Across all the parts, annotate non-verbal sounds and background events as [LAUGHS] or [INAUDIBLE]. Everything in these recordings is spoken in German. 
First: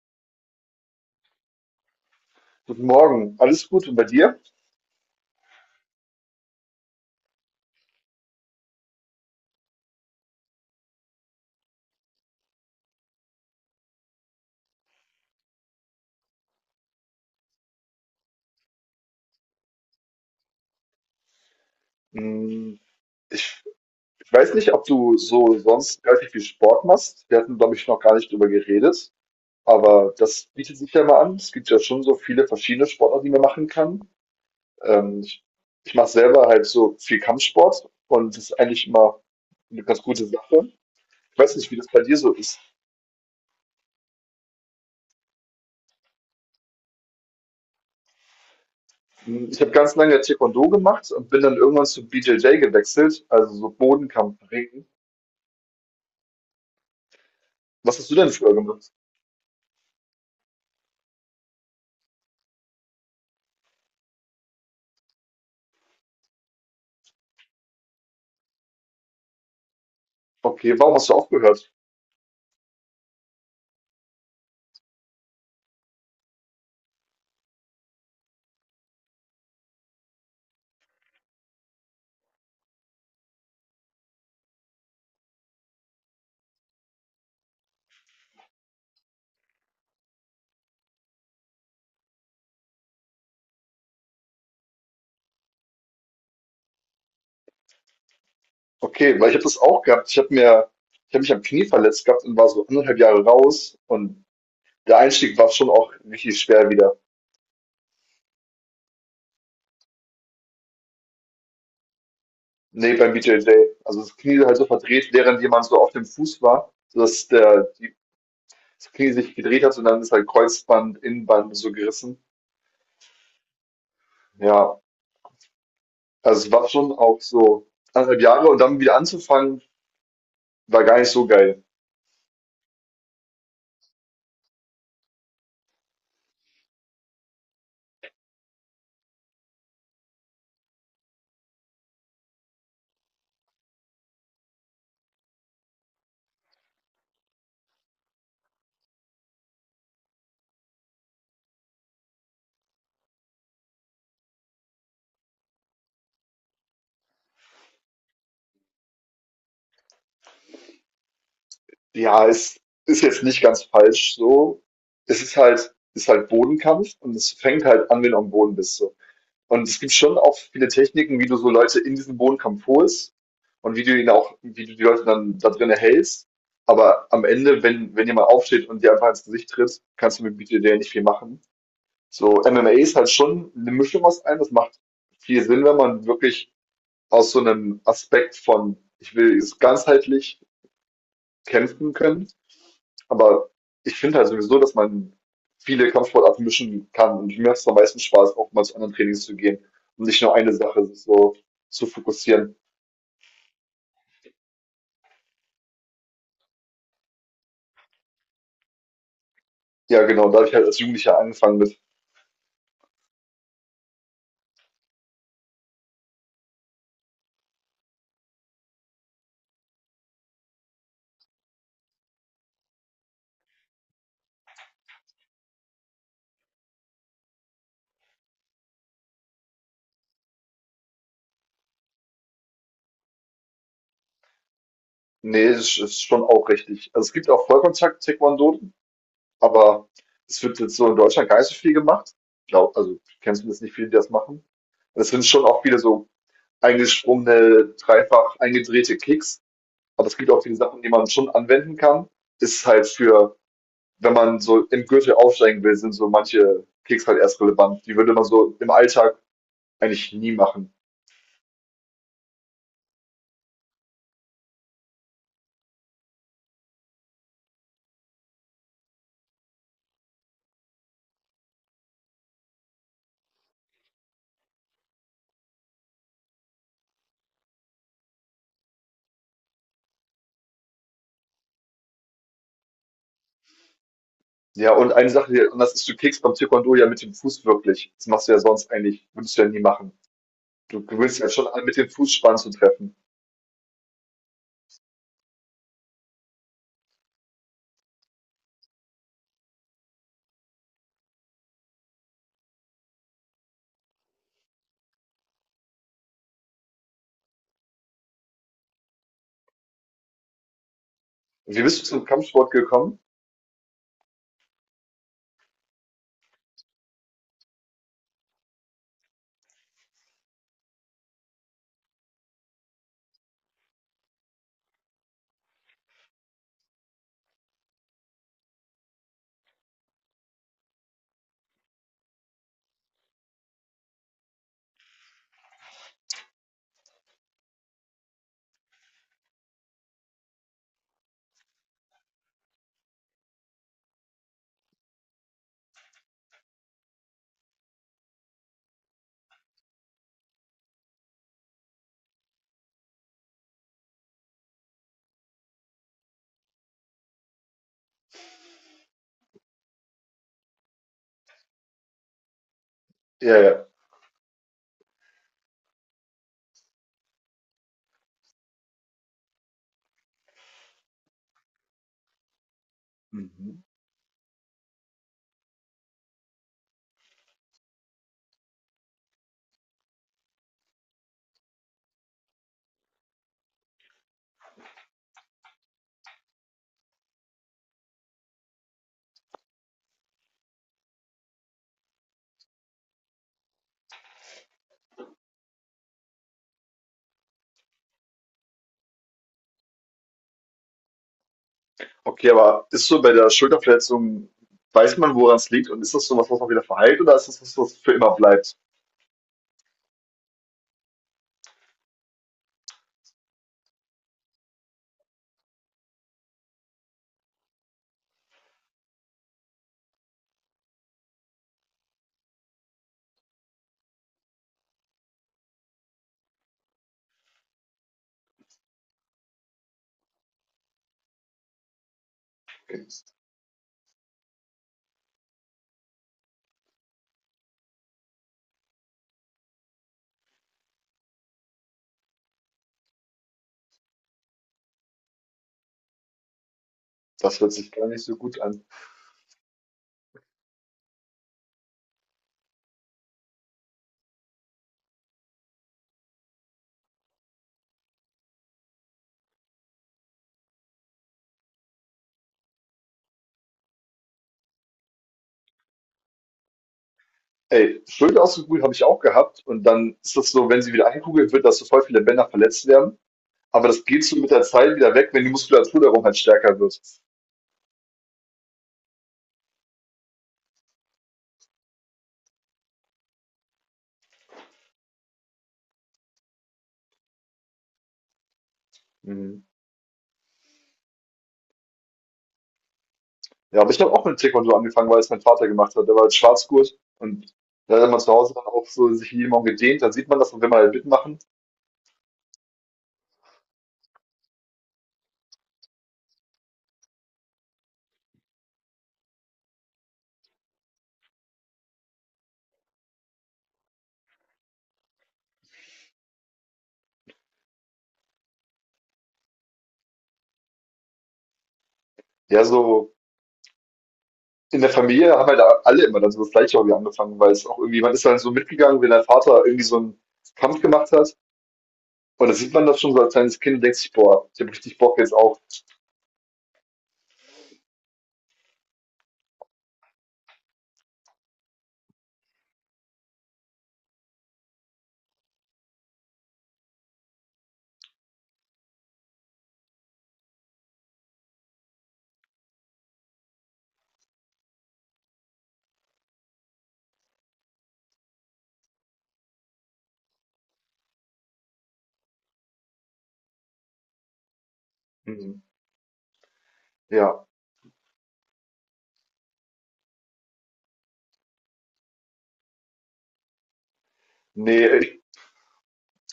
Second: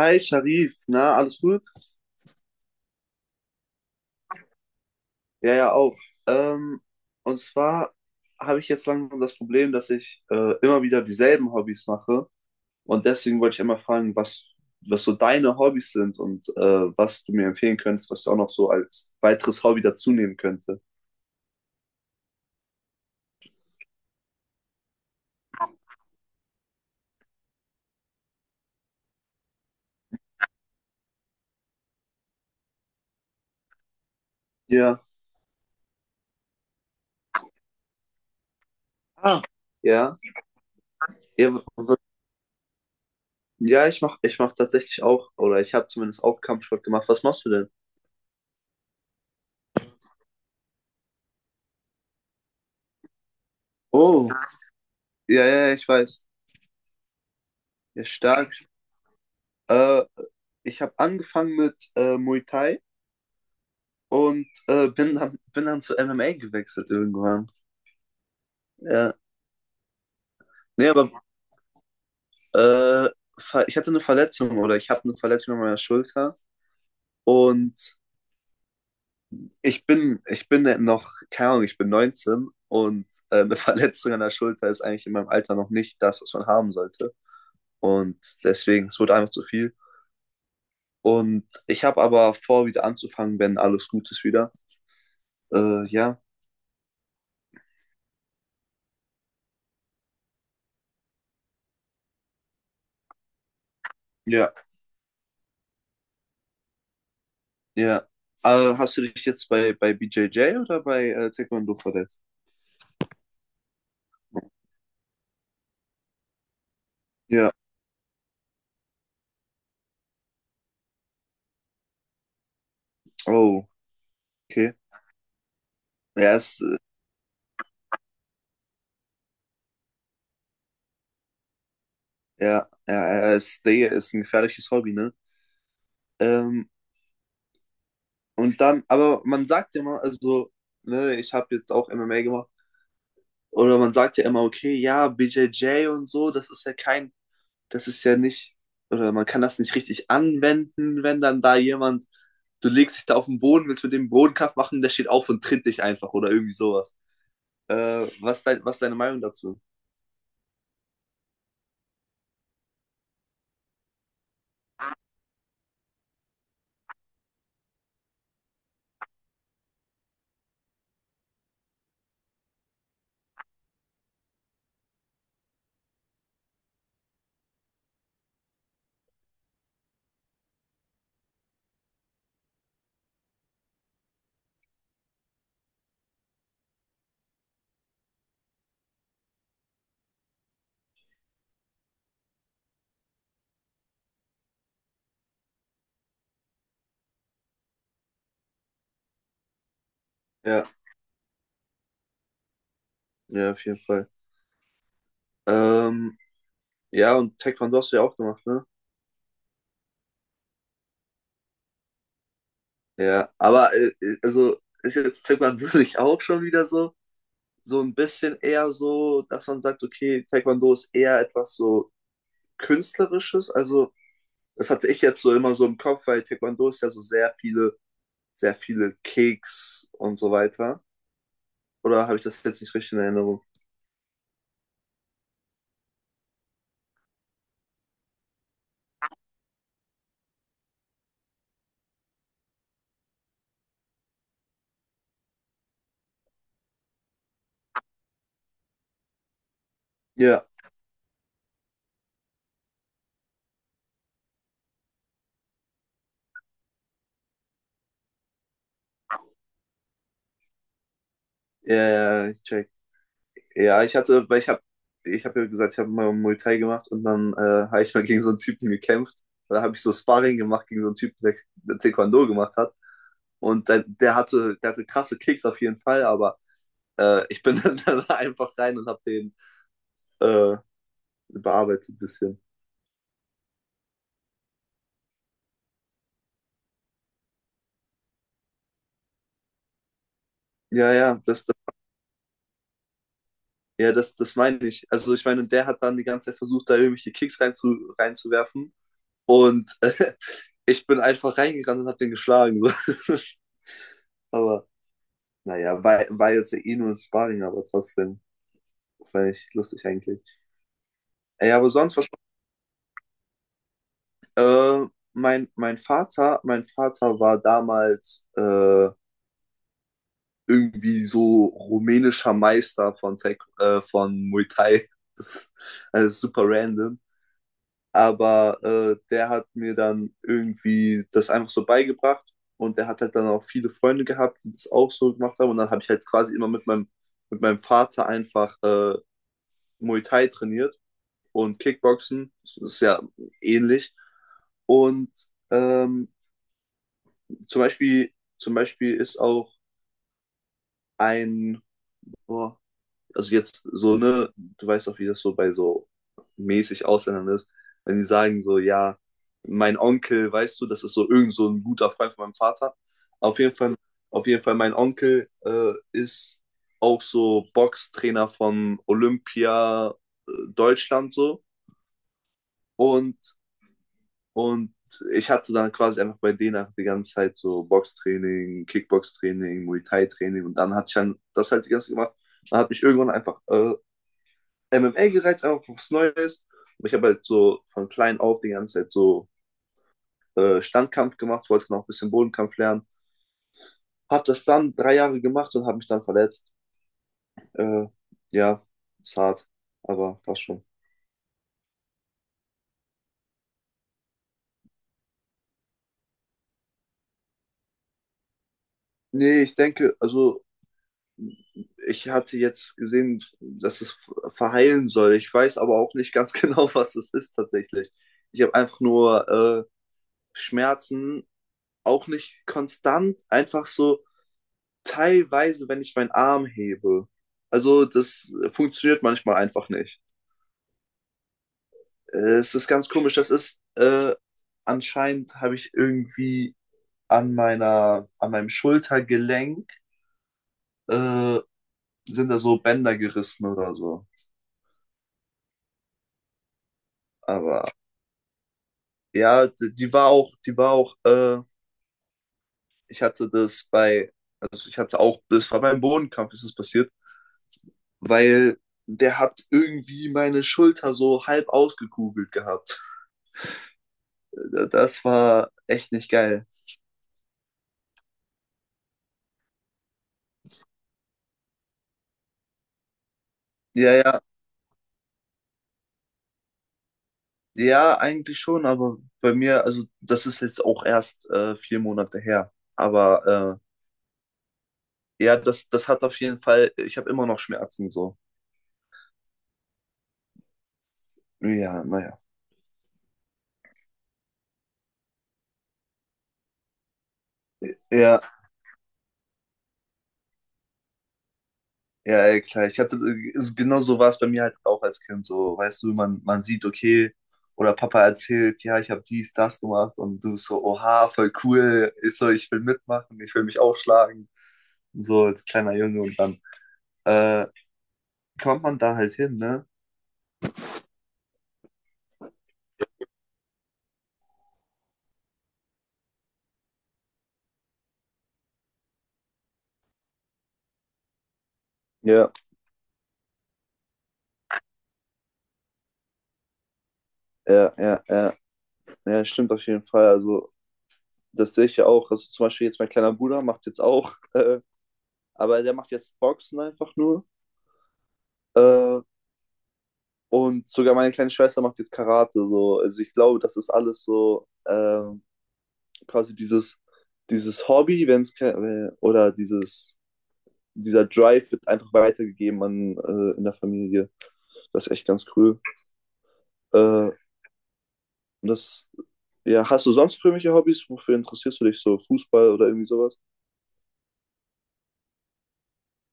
Hi Sharif, na, alles gut? Guten Morgen, alles gut und bei dir? Ja, ja, auch. Ähm, und zwar habe ich jetzt langsam das Problem, dass ich immer wieder dieselben Hobbys mache. Und deswegen wollte ich einmal fragen, was so deine Hobbys sind und was du mir empfehlen könntest, was du auch noch so als weiteres Hobby dazu nehmen könnte. Hm, Ich, ich weiß nicht, ob du so sonst relativ viel Sport machst. Wir hatten, glaube ich, noch gar nicht drüber geredet, aber das bietet sich ja mal an. Es gibt ja schon so viele verschiedene Sportarten, die man machen kann. Ja. Ähm, ich Ich mache selber halt so viel Kampfsport und das ist eigentlich immer Ah. eine ganz Ja. gute Sache. Ich Ja, weiß w- nicht, wie das w- bei dir so ist. ja, ich mach tatsächlich auch, oder ich habe zumindest auch Kampfsport gemacht. Was machst du denn? Hm, ich habe ganz lange Taekwondo gemacht und bin dann irgendwann zu BJJ gewechselt, also so Oh, Bodenkampf, Ringen. ja, ja, ja, ich weiß. Was Ja, hast du denn früher stark. gemacht? Äh, Ich habe angefangen mit Muay Thai. Und bin dann zu MMA gewechselt irgendwann. Ja. Okay, Nee, warum hast aber du aufgehört? äh, ich hatte eine Verletzung oder ich habe eine Verletzung an meiner Schulter. Und ich bin noch, keine Ahnung, ich bin 19 und eine [LAUGHS] Verletzung an der Schulter ist eigentlich in meinem Alter noch nicht das, was man haben sollte. Und deswegen, es wurde einfach zu viel. Und ich habe aber vor, wieder anzufangen, wenn alles gut ist wieder. Ja, Okay, weil ich habe das auch gehabt. Ich habe mich am Knie verletzt gehabt und war so anderthalb Jahre raus und ja, der Einstieg war schon auch richtig schwer wieder. ja. Hast du dich jetzt bei BJJ oder bei Taekwondo verletzt? Nee, beim BJJ. Also das Knie halt so verdreht, während jemand so auf dem Fuß war, sodass Ja, das Knie sich gedreht hat und dann ist halt Kreuzband, Innenband so gerissen. oh, okay. Ja, Ja, also es ist, war äh, schon auch so anderthalb Jahre und dann wieder anzufangen, war gar nicht so geil. ja, ja, ja, ist, Digga, ist ein gefährliches Hobby, ne? Ähm, und dann, aber man sagt ja immer, also, ne, ich habe jetzt auch MMA gemacht, oder man sagt ja immer, okay, ja, BJJ und so, das ist ja nicht, oder man kann das nicht richtig anwenden, wenn dann da jemand, du legst dich da auf den Boden, willst mit dem Bodenkampf machen, der steht auf und tritt dich einfach oder irgendwie sowas. Was ist deine Meinung dazu? Ja, es ist jetzt nicht ganz falsch so. Es ist halt Bodenkampf und es fängt halt an, wenn du am Boden bist so. Und es gibt schon auch viele Techniken, wie du so Leute in diesen Bodenkampf holst und wie du die Leute dann da drin erhältst. Aber am Ende, wenn jemand aufsteht und dir einfach ins Gesicht tritt, kannst du mit BJJ nicht viel machen. So, MMA ist halt schon eine Mischung aus allem. Das macht viel Sinn, wenn man wirklich aus so einem Aspekt von, ich will es ganzheitlich kämpfen können, aber ich finde halt sowieso, dass man viele Kampfsportarten mischen kann und mir macht es am meisten Spaß, auch mal zu anderen Trainings zu gehen und nicht nur eine Ja, Sache sich so zu fokussieren. ja, auf jeden Fall. Ähm, Ja, und Taekwondo hast du ja auch gemacht, ne? Ja, genau, da habe ich halt als Jugendlicher angefangen mit. Ja, aber also ist jetzt Taekwondo [LAUGHS] nicht auch schon wieder so, so ein bisschen eher so, dass man sagt, okay, Taekwondo ist eher etwas so Künstlerisches. Also, das hatte ich jetzt so immer so im Kopf, weil Taekwondo ist ja so sehr viele Kicks und so weiter. Oder habe ich das jetzt nicht richtig in Erinnerung? Ne, ist schon auch richtig. Also, es gibt auch Vollkontakt-Taekwondo, aber es wird jetzt so in Deutschland gar nicht so viel gemacht. Ich glaube also, ich kenne zumindest nicht viele, die das machen. Und es sind schon auch viele so eingesprungene, dreifach eingedrehte Kicks, aber es gibt auch Ja, viele Sachen, die man schon anwenden kann. Ist halt für wenn man so im Gürtel aufsteigen will, sind so manche Kicks halt erst relevant. Die würde man so im Alltag eigentlich nie machen. ja, ja, ja, ich check. Ja, ich hatte, weil ich habe, ich habe ja gesagt, ich habe mal Muay Thai gemacht und dann habe ich mal gegen so einen Typen gekämpft. Da habe ich so Sparring gemacht gegen so einen Typen, der Taekwondo gemacht hat. Und der hatte krasse Kicks auf jeden Fall, aber ich bin [LAUGHS] dann einfach rein und habe den äh, bearbeitet ein bisschen. Ja, und eine Sache, die anders ist, du kickst beim Taekwondo ja mit dem Fuß wirklich. Das machst du ja sonst eigentlich, würdest du ja nie machen. Du Ja, gewöhnst ja, ja das, schon das, an, mit dem Fuß Spann zu treffen. ja, das meine ich. Also ich meine, der hat dann die ganze Zeit versucht, da irgendwelche reinzuwerfen. Und [LAUGHS] ich bin einfach reingerannt und habe den geschlagen. So. [LAUGHS] Aber naja, war jetzt ja eh nur ein Sparring, aber trotzdem fand ich lustig eigentlich. Ja, Wie aber bist du sonst zum was. Kampfsport gekommen? Äh, mein Vater war damals irgendwie so rumänischer Meister von, von Muay Thai. [LAUGHS] Das, das super random. Aber der hat mir dann irgendwie das einfach so beigebracht und der hat halt dann auch viele Freunde gehabt, die das auch so gemacht haben. Und dann habe ich halt quasi immer mit mit meinem Vater einfach Muay Thai trainiert. Und Kickboxen. Das ist ja ähnlich. Und ähm, zum Beispiel, zum Beispiel ist auch ein, oh, also jetzt so, ne, du weißt auch, wie das so bei so mäßig Ausländern ist, wenn die sagen so, ja, mein Onkel, weißt du, das ist so irgend so ein guter Freund von meinem Vater. Ja, Auf jeden ja. Fall, auf jeden Fall, mein Onkel ist auch so Boxtrainer von Olympia Deutschland so. Und Mhm. Und ich hatte dann quasi einfach bei denen einfach die ganze Zeit so Boxtraining, Kickboxtraining, Muay Thai-Training und dann hatte ich dann das halt die ganze Zeit gemacht. Dann hat mich irgendwann einfach MMA gereizt, einfach was Neues. Und ich habe halt so von klein auf die ganze Zeit so Standkampf gemacht, wollte noch ein bisschen Bodenkampf lernen. Habe das dann drei Jahre gemacht und habe mich dann verletzt. Äh, ja, ist hart, aber passt schon. Okay, aber ist so bei der Schulterverletzung, weiß man, woran es liegt und ist das so was, was man wieder verheilt oder ist das was, was für immer bleibt? Nee, ich denke, also ich hatte jetzt gesehen, dass es verheilen soll. Ich weiß aber auch nicht ganz [LAUGHS] genau, was es ist tatsächlich. Ich habe einfach nur Schmerzen, auch nicht konstant, einfach so teilweise, wenn ich meinen Arm hebe. Also das funktioniert manchmal einfach nicht. Es ist ganz komisch. Das ist anscheinend habe ich irgendwie an an meinem Schultergelenk äh, sind da so Bänder gerissen oder so. Das hört Aber sich gar nicht so gut an. ja, die war auch, ich hatte das bei, also ich hatte auch, das war beim Bodenkampf ist es passiert, weil der hat irgendwie meine Schulter so halb ausgekugelt gehabt. Das war echt nicht geil. Ey, Schulter habe ich auch gehabt und dann ist das so, wenn sie wieder eingekugelt wird, dass so voll viele Bänder verletzt werden. Aber das Ja, geht so ja, mit der Zeit wieder weg, wenn die Muskulatur darum halt stärker wird. ja, eigentlich schon, aber bei mir, also das ist jetzt auch erst vier Monate her. Aber ja, das, das hat auf jeden Fall, ich habe immer noch Schmerzen so. Mhm. Ja, naja. Ja, aber ich habe auch mit Taekwondo angefangen, weil es mein Vater gemacht hat. Der war als Schwarzgurt und da hat er mal zu Ja. Hause dann auch so sich jeden Morgen gedehnt. Dann sieht man das und will man halt mitmachen. Ja, ey, klar. Genau so war es bei mir halt auch als Kind. So, weißt du, man sieht, okay, oder Papa erzählt, ja, ich habe dies, das gemacht und du bist so, oha, voll cool. Ist so, ich will mitmachen, ich will mich aufschlagen. So als kleiner Junge und dann äh, kommt man da halt hin, ne? Ja, so in der Familie haben halt alle immer dann so das gleiche Hobby angefangen, weil es auch irgendwie, man ist dann so mitgegangen, wenn dein Vater irgendwie so einen Kampf gemacht hat. Und Ja, da sieht man das schon so als kleines Kind und denkt sich, boah, ich habe richtig Bock jetzt auch. ja, ja, ja, ja, stimmt auf jeden Fall. Also, das sehe ich ja auch. Also, zum Beispiel jetzt mein kleiner Bruder macht jetzt auch, [LAUGHS] aber der macht jetzt Boxen einfach nur. Äh, Und sogar meine kleine Schwester macht jetzt Karate. So. Also ich glaube, das ist alles so quasi dieses, dieses Hobby, wenn es ke- oder dieses, dieser Drive wird einfach weitergegeben an, in der Familie. Das ist echt ganz Mhm. cool. Äh, Ja, das, ja, hast du sonst irgendwelche Hobbys? Wofür interessierst du dich so? Fußball oder irgendwie sowas? nee,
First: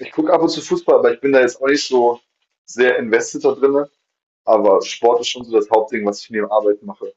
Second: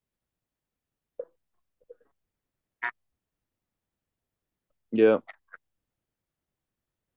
ich gucke ab und zu Fußball, aber ich bin da jetzt auch nicht so sehr invested da drinne. Aber Sport Ja, ist schon so das Hauptding, was ich neben Arbeit mache.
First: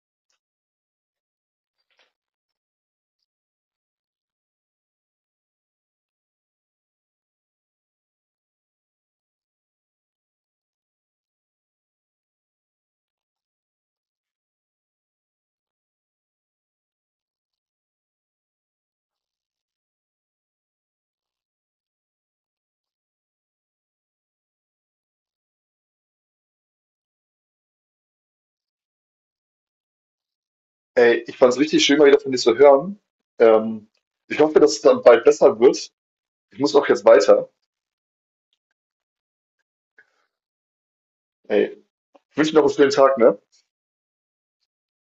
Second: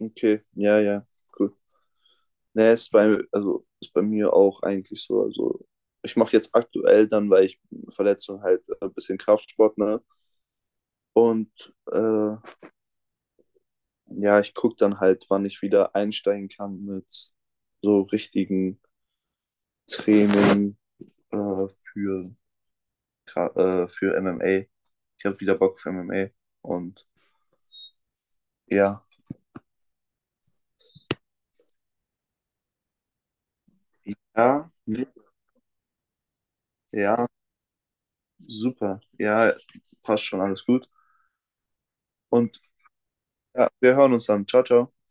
okay. Ja, ja, cool. Ne, ist bei, also ist bei mir auch eigentlich so. Also ich mache jetzt aktuell dann, weil ich Verletzung halt ein bisschen Kraftsport, ne? Und ja, ich gucke dann halt, wann ich wieder einsteigen kann mit so richtigen Training äh, für, für MMA. Ich habe wieder Bock für MMA. Und ja, Ey, ich fand's richtig schön, mal wieder von dir zu hören. Ähm, ich hoffe, ja, dass es dann bald besser wird. Ich muss auch jetzt ja, weiter. super. Ja, passt schon, alles gut. Ey, ich wünsche dir Und noch einen schönen Tag, ne? ja, wir hören uns dann. Ciao, ciao.